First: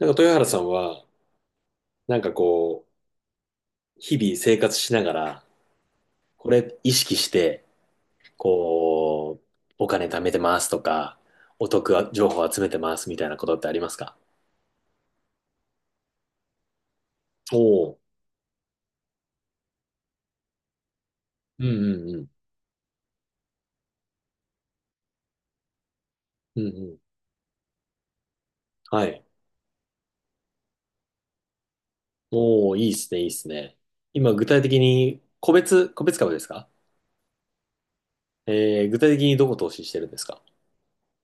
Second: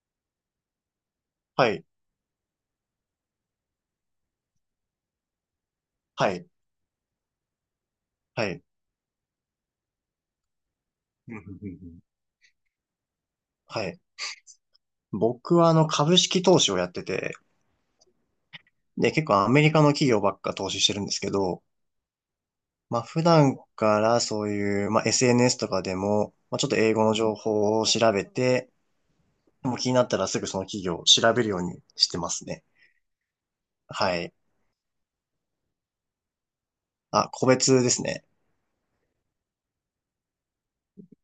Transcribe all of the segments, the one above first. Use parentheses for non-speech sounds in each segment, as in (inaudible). なんか豊原さんは、はい、なんかこう、日々生活しながら、はい、これ意識して、はい、こう、お金貯めてますとか、うん、うん、うおん、うん、得情報集めてますみたいなことってありはますい。か？僕は株式投資をやってて、おおー、で、結構アメリカの企業ばっか投資してるんですけど、うんうんうん。まあ普段からそういう、まあ SNS とかでも、まあうちんょうっと英ん。語の情報を調べて、はい。もう気になったらすぐその企業を調べるようにしてますね。おお、いいっすね、いいっすね。は今、い。具体的に、個別株ですか？あ、個別ですね。具体的にどこ投資してるんですか？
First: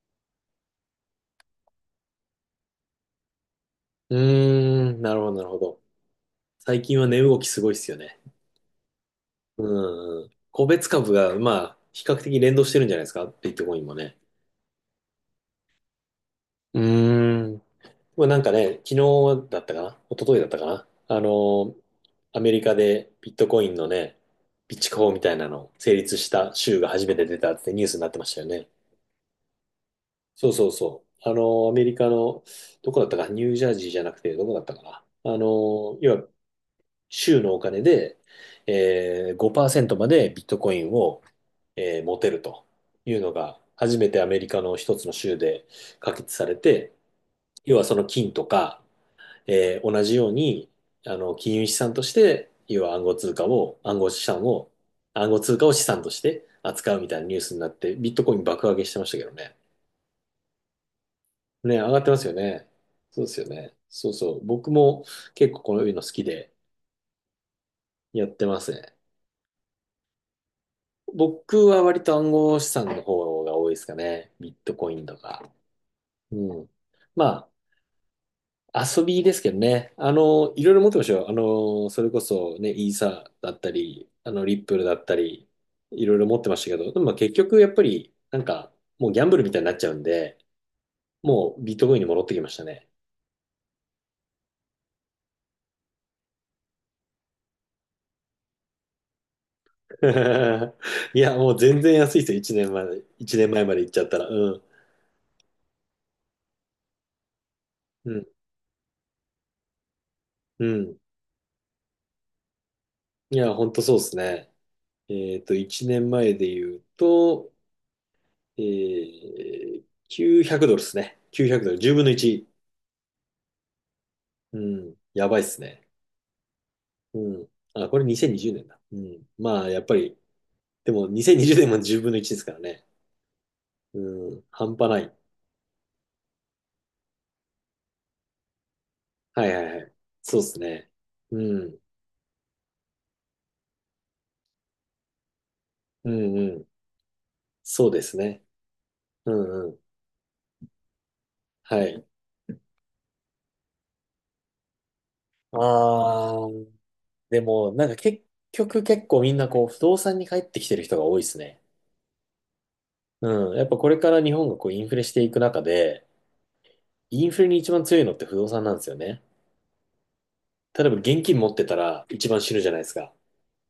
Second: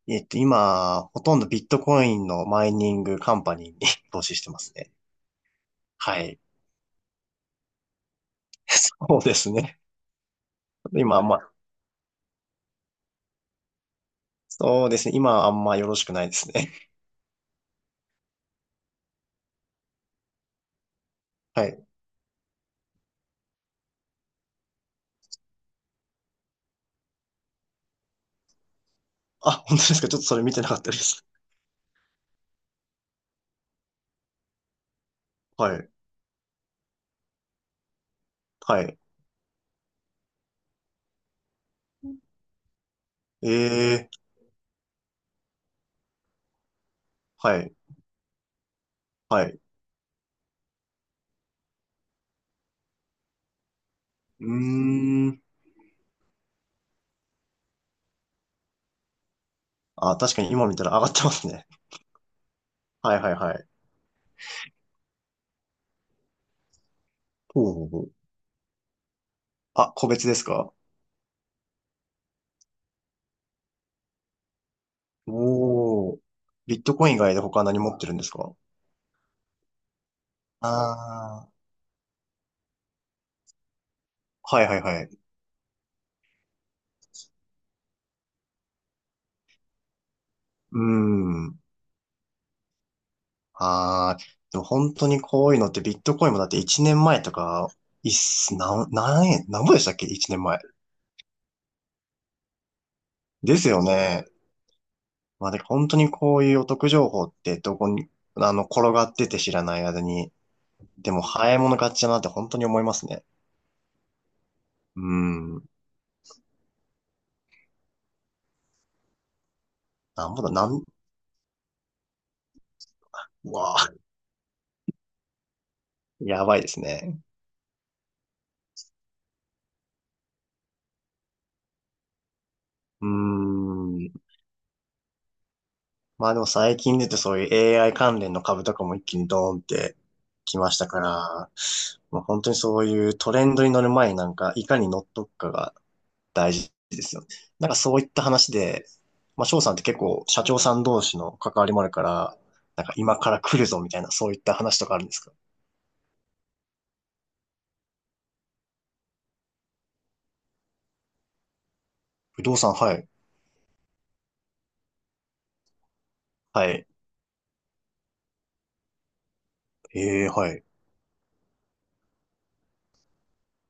今、ほとんどビットコインのマイニングカンパニーに (laughs) う投資してますね。ーん、なるほど、なるほど。はい。最近は値動きすごいっすよね。(laughs) そうですうね。んうん。個別株今あんが、ま、まあ、比較的連動してるんじゃないですかビットコインもね。そうですね。今あんまよろしくないですね。うーん。まあ、なんかね、昨日だったかな一昨日だったかなはい。アメリカでビットコインのね、備蓄法みたいなの成立した州が初めて出たってニュースになってましたよね。あ、本当ですか？ちょっとそれそう見てそなうかったでそす。う。あの、アメリカの、どこだったか、ニュージャージーじゃなくて、どこだったかな。はい。要は、州のお金で、はい。5%までビットコインを、持てるというのが、初えめえ、てアメリカの一つの州で可決されて、は要い。はその金とか、はい。同じように、金融資産として、要はうー暗号ん。通貨を資産として扱うみたいなニュースになって、ビットコイン爆上げしてましたけどね。あ、確かに今見たら上がってますね。ね、上がってますよね。はい、そうはでい、すよはい。ね。そうそう。僕も結構こういうの好きでほう、ほう、ほやう。ってますね。あ、個別ですか？僕は割と暗号資産の方が多いですかね。ビットコインとか。おー。うん。ビットコイン以外でま他何持ってるんですか？遊びですけどね。いあろいろ持ってましたよ。あー。それこそね、イーサだったり、リはッい、プはい、ルだはったい。り、いろいろ持ってましたけど、でもまあ結局やっぱり、なんか、もうギャンブルみたいになっちゃうんで、うーもん。うビットコインに戻ってきましたね。ああ。でも本当にこういうのってビットコインもだって1年前とか、いっす、なん、何円、何ぼでしたっけ ?1 年前。(laughs) いや、もう全然安いですよ。1年前、一年で前すまえまでよ行っちゃったら。ね。うん。まあで、本当にこういうお得情報ってどこうに、ん。転がってて知らない間に、うん。でも早い者勝ちだなって本当に思いますね。いや、ほんとそうですね。うーん。1年前で言うと、なんぼだ、900ドルですね。9 0ドル。10分の1。うわあ、うん。やばいっすね。やばいですうね。ん。あ、これ2020年だ。うん。まあ、やっぱり、でも2020年も10分の1ですからね。うーん。うん。半端ない。まあでも最近出てそういう AI 関連の株とかも一気にはドいーはンっいはい。てそうできすましたね。から、うん。まあ、本当にそういうトレンドに乗る前になんか、いかに乗っとくかがうん大うん。事ですよね。なんかそうそうでいっすたね。話で、うまあ、翔んうさんっん。て結構社長さん同士の関わりもはあるかい。ら、なんか今から来るぞみたいな、そういった話とかあるんですか？ああ、でも、なんか結局結構みんなこう、不動産に帰ってきてる人が多いですね。不動産、はい、うん。やっぱこれから日本がこう、インフレしていく中で、はい、インフレに一番強いのって不動産なんですよね。ええ、はい、例えば現金持ってたら一番死ぬじゃないですか。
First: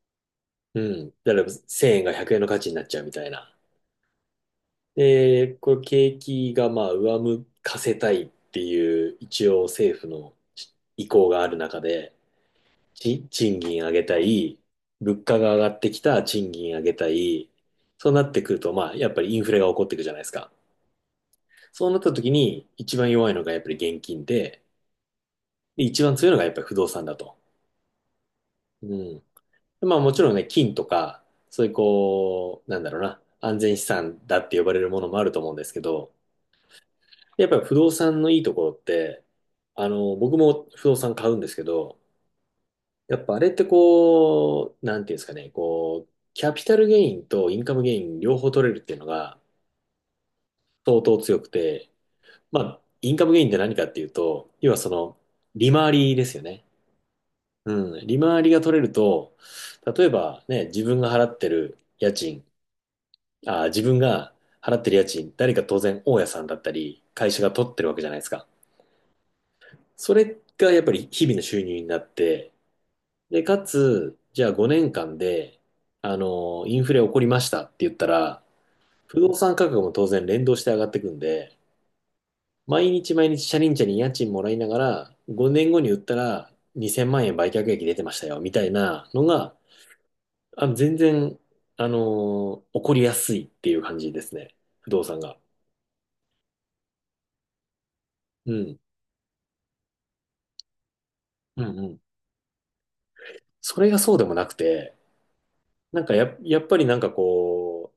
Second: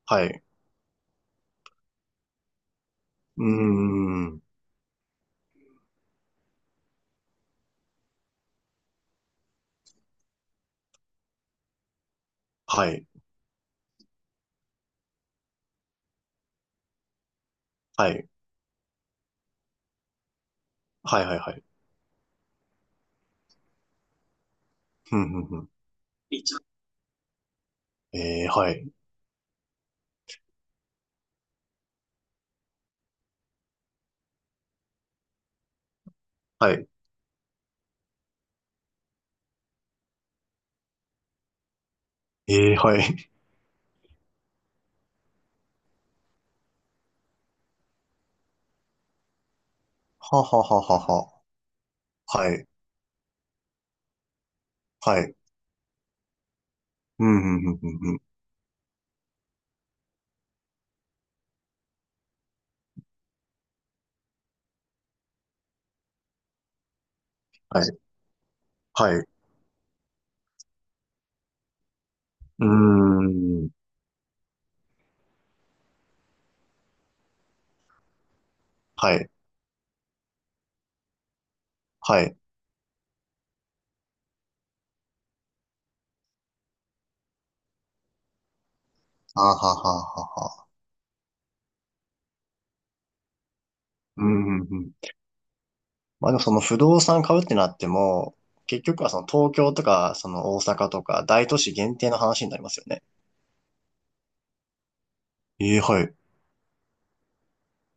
はい、うん。例えば1000円が100円の価値になっちゃうみたいうーな。ん、で、これ景気がまあ上向かせたいっていう一応政府の意向がある中で、はい、賃金上げたい、物価が上がってきたら賃金上げたい、はそうない、ってくると、まあ、やっぱりインフレが起こっていくじゃないですか。はい、はい、はい、そうなった時に、一番弱いのがやっぱり現金で、うん、うん、うん。で一番強いのがやっぱり不動産だと。ええ、はうい、ん。でまあもちろんね、金とか、そういうこう、なんだろうな、安全資産だって呼ばれるものもあると思うんですけど、はい、やっぱり不動産のいいところって、僕も不動産買うんですけど、ええ、はやっい、ぱあれってこう、なんていうんですかね、こう、キャピタルゲインとインカムゲイン両方取れるっていうのがはははは相当は、強くて、はまい、あ、インカムゲインって何かっていうと、要はその、はい、利回りですよね。うん、うん、うん、ううん、ん、う利ん、回りが取れると、例えばね、自分が払ってる家賃、誰か当然大家さんだったり、会社が取ってはるわい、けじゃないですか。はい、うそれがやっぱり日々の収入になって、ーで、かん、つ、じゃあ5年間で、インフレ起こりましたって言ったら、は不い、動産価格も当然連動して上がってくんで、はい、毎日毎日チャリンチャリン家賃もらいながら、5年後に売ったら2000万円売却益出てましたよ、みたいなのあが、はははあは、の全然、あのー起こりやすいっていう感じでうすね。ん、うん、う不ん、動産が。まあでもその不動産買うってなっても、うん。結局はその東京とか、その大阪とか、大都う市んう限ん。定の話になりますよね。それがそうでもなくて、ええ、なはんい。かや、やっぱりなんかこ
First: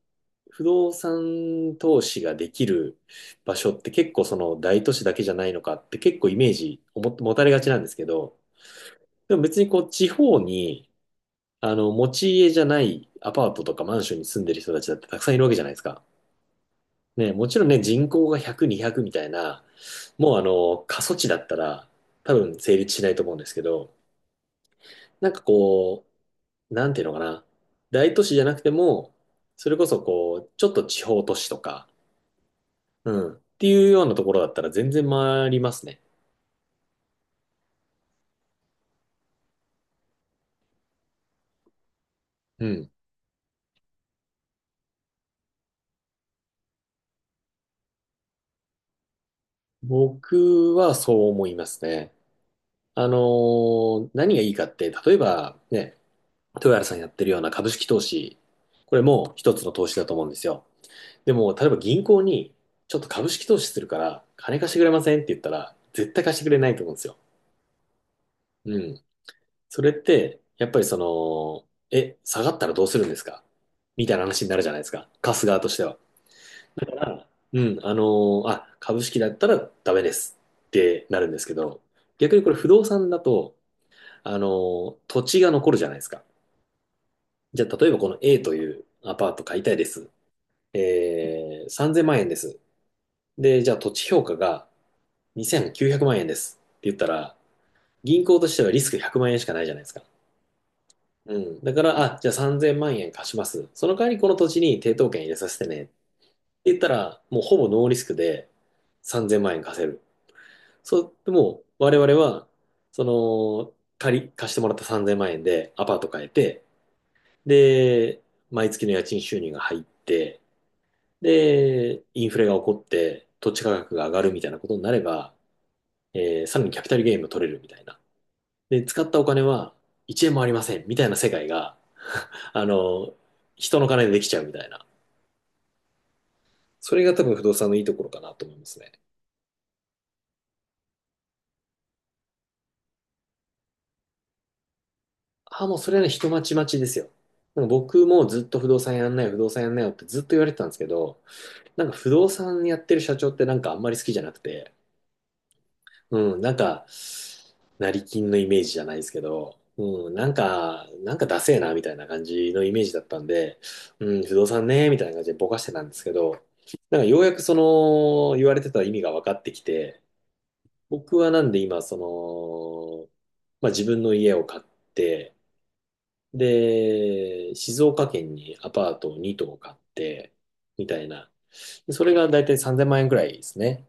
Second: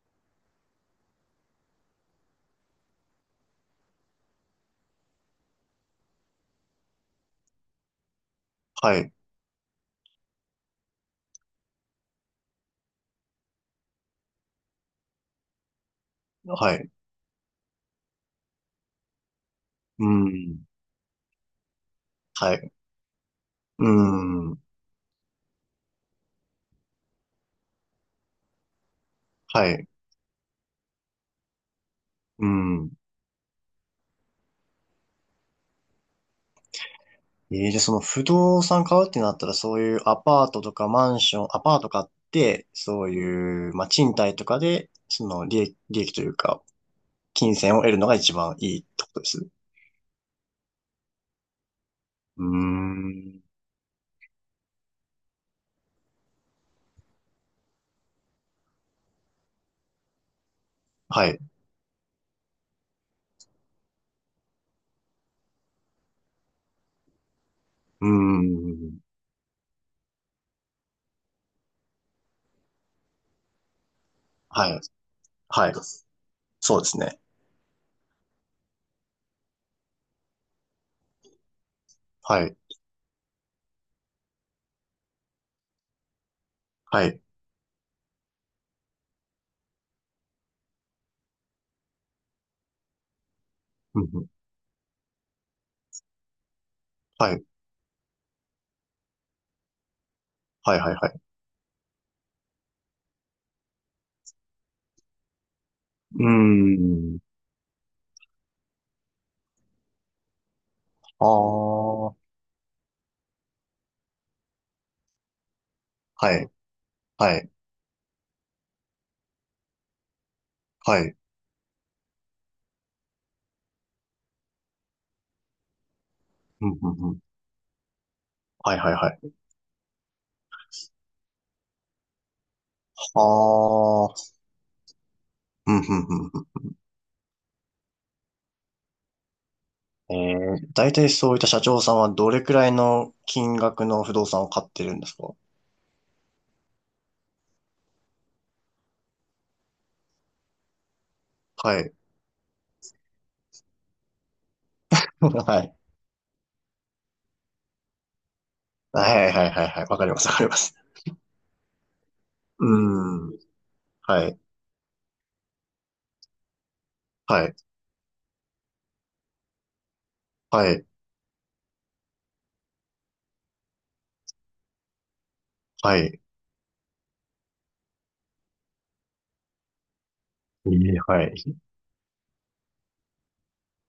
う、不動産投資ができる場所って結構その大都市だけじゃないのかって結構イメージをも持たれがちなんですけど、はい。でも別にこう地方に持ち家じゃないアパートとかマンションに住んでる人たちだってたくさんいるわけじゃないですか。はい。ね、もちろんね人口が100、200みたいな、うもうん。過疎地だったら多は分い。成立しないと思うんですけうど、ん。なんかなんていうのかな。大都市じゃなくても、そはれこい。そこう、ちょっと地方都市とか、うん。うん。っていうようなところだったら全然回りますね。ええ、じゃあその不動産買うってなったら、そういうアパートとかマンション、アパート買っうて、ん。そういう、まあ賃貸とかで、その利益、利益というか、金銭を得るのが一番いいってことです。僕はそう思いますね。うーあのん。何がいいかって、例えばね、豊原さんやってるような株式投資、これも一つの投資だと思うんですよ。はでい。うも、例えば銀行に、ちょっと株式投資するから、金貸してくれませんって言ったら、絶対貸してくれないと思うんですよ。ーうん。ん。それって、やっぱりその、下がったらどうするんですかみたいな話になるはじゃないい。ですか。貸す側とはい。しては。そうですね。うん、株式だったらダメですってなるんですけど、逆にはこれい。不動産だと、土地が残るじゃないですか。はい。じゃあ、例えばこの A というアパート買いたいです。3000万円です。で、じゃあ土う地ん、う評ん。価が2900万円ですって言ったはら、い。銀行としてはリスク100万円しかないじゃないですか。はい、はい、はい。うん。だから、あ、じゃあ3000万円貸します。その代わりこの土地に抵当権入れさせてね。ってうー言ったら、ん。もうほぼノーリスクで3000万円貸せる。そう、ああ。でも我々はは、その、貸してもらった3000万円でアパート買えい。て、はい。で、毎月の家賃収入が入って、はい。で、インフレが起こって土地価格が上がるみたいなことになれば、さらうにん、キャうピタルん、ゲうイん。ンも取れるみたいな。はい、で、はい、使っはたおい。金は1円もありませんみたいな世界が、あの、あ人の金でできあ。ちゃうみたいな。うん、うん、うん、それが多分不動産のいいところかなと思いますね。うん。大体そういった社長さんはどれくらいの金額の不動産を買ってるんですか？ああ、もうそれはね、人待ち待ちですよ。なんか僕もずっと不動産やんないよ、不動産やんないよってずっと言われてたんですけど、はなんい。か不動産やってる社長ってなんかあんまり好きじゃなくて、はい。うん、なんか、成金のイメージじゃ (laughs) ないはですけい、はい、はい、はい、はい、ど、はい、はい、はい、わかうりん、まなす、んわかります。か、なんかダセえなみたいな感じのうイメージだったんーん。で、うん、は不い。動産ね、みたいな感じでぼかしてたんですけど、なんかようやくはそい。の言われてた意味が分かってきて、はい。僕はなんで今、その、まあ、自分の家を買って、はい。で、静岡県にアパートを2棟買って、えみえ、たいはな。い。でそれがだいたい3000万円くらいですね。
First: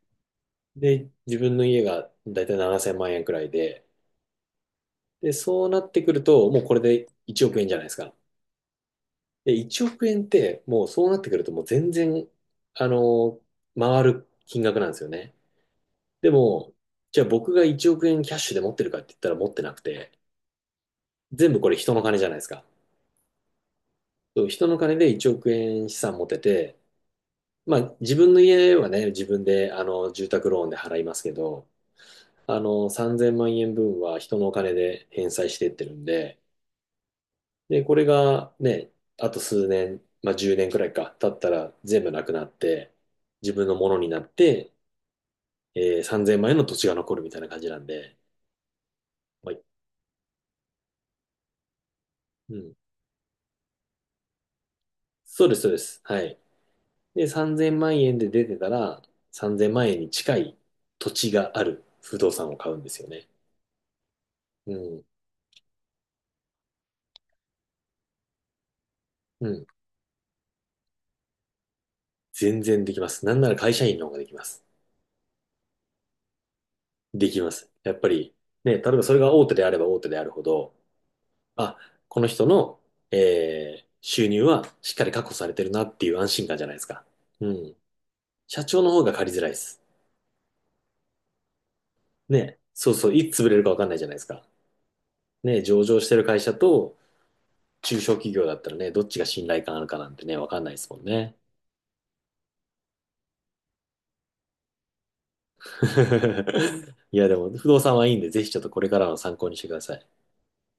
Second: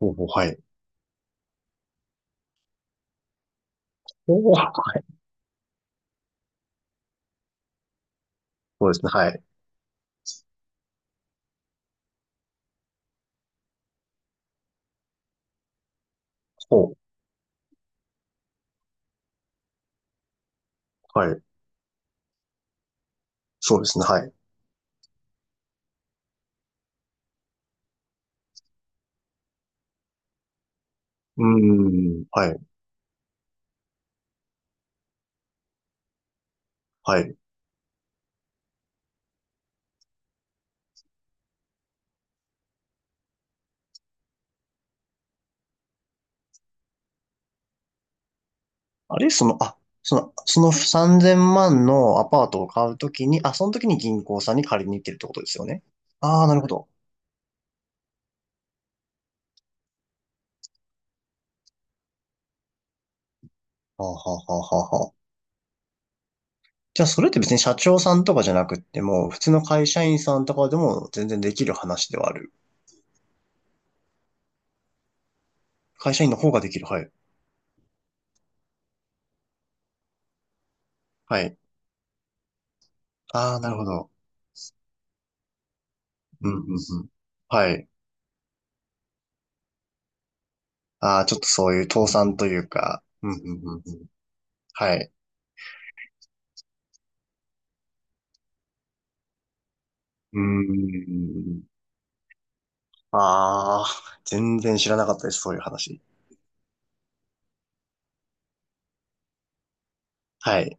ほう、ほう、はい。で、自分の家がだいたい7000万円くらいで、ほう。で、そうなってくると、もうこれで1億円じゃないですか。そうですね、はい。で、1億円って、もうそうなってくると、もう全然、あの、回る金額なんですよね。でも、ほじゃあ僕が1億円キャッシュで持ってるかって言ったら持ってなくて、う。はい。全部これ人の金じゃないですか。そうですね、はい。うそう人の金で1億円資産持てて、まあ自分の家はね、自分で住宅ローンで払いますけーど、ん。はい。3000万円分は人のお金で返済していってるんで、はい。で、これがね、あと数年、まあ10年くらいか、経ったら全部なくなって、自分のものになって、3000万円の土地が残るみたいな感じなんで、あれ、はい、あ、その3000万のアパーうトをん。買うときに、あ、その時に銀行さんに借りに行ってるってことそでうですす、よそうでね。す。はい。ああ、なるほど。で、3000万円で出てたら、3000万円に近い土地がある不動産を買うんですよね。はあ、はあ、はうあ、はあ、ん。はあ。じゃあ、それって別に社長さんとかじゃなくっても、普う通のん。会社員さんとかでも全然できる話ではある。全然できます。なんなら会社員の方ができます。会社員の方ができる。はい。できます。やっぱり、ね、例えばそれが大手であれば大手であるほど、はい。あ、この人の、ああ、なるほど。収入はしっかり確保されてるなっていう安心うん、感うじゃなん、ういですか。ん。うはん。い。社長の方が借りづらいです。ああ、ちょっとそういう倒産とね。いうそうか。そう、ういん、うつ潰れん、るかうわん、かんうないじん。ゃないですか。はい。ね、上場してる会社と中小企業だったらね、どっちが信頼感あるかなんてうね、ーわかんないですもんね。ん。ああ、全然知らなかったです、そういう話。(laughs) いや、でも、不動産はいいんで、ぜひちょっとこれからの参考にしてください。はい。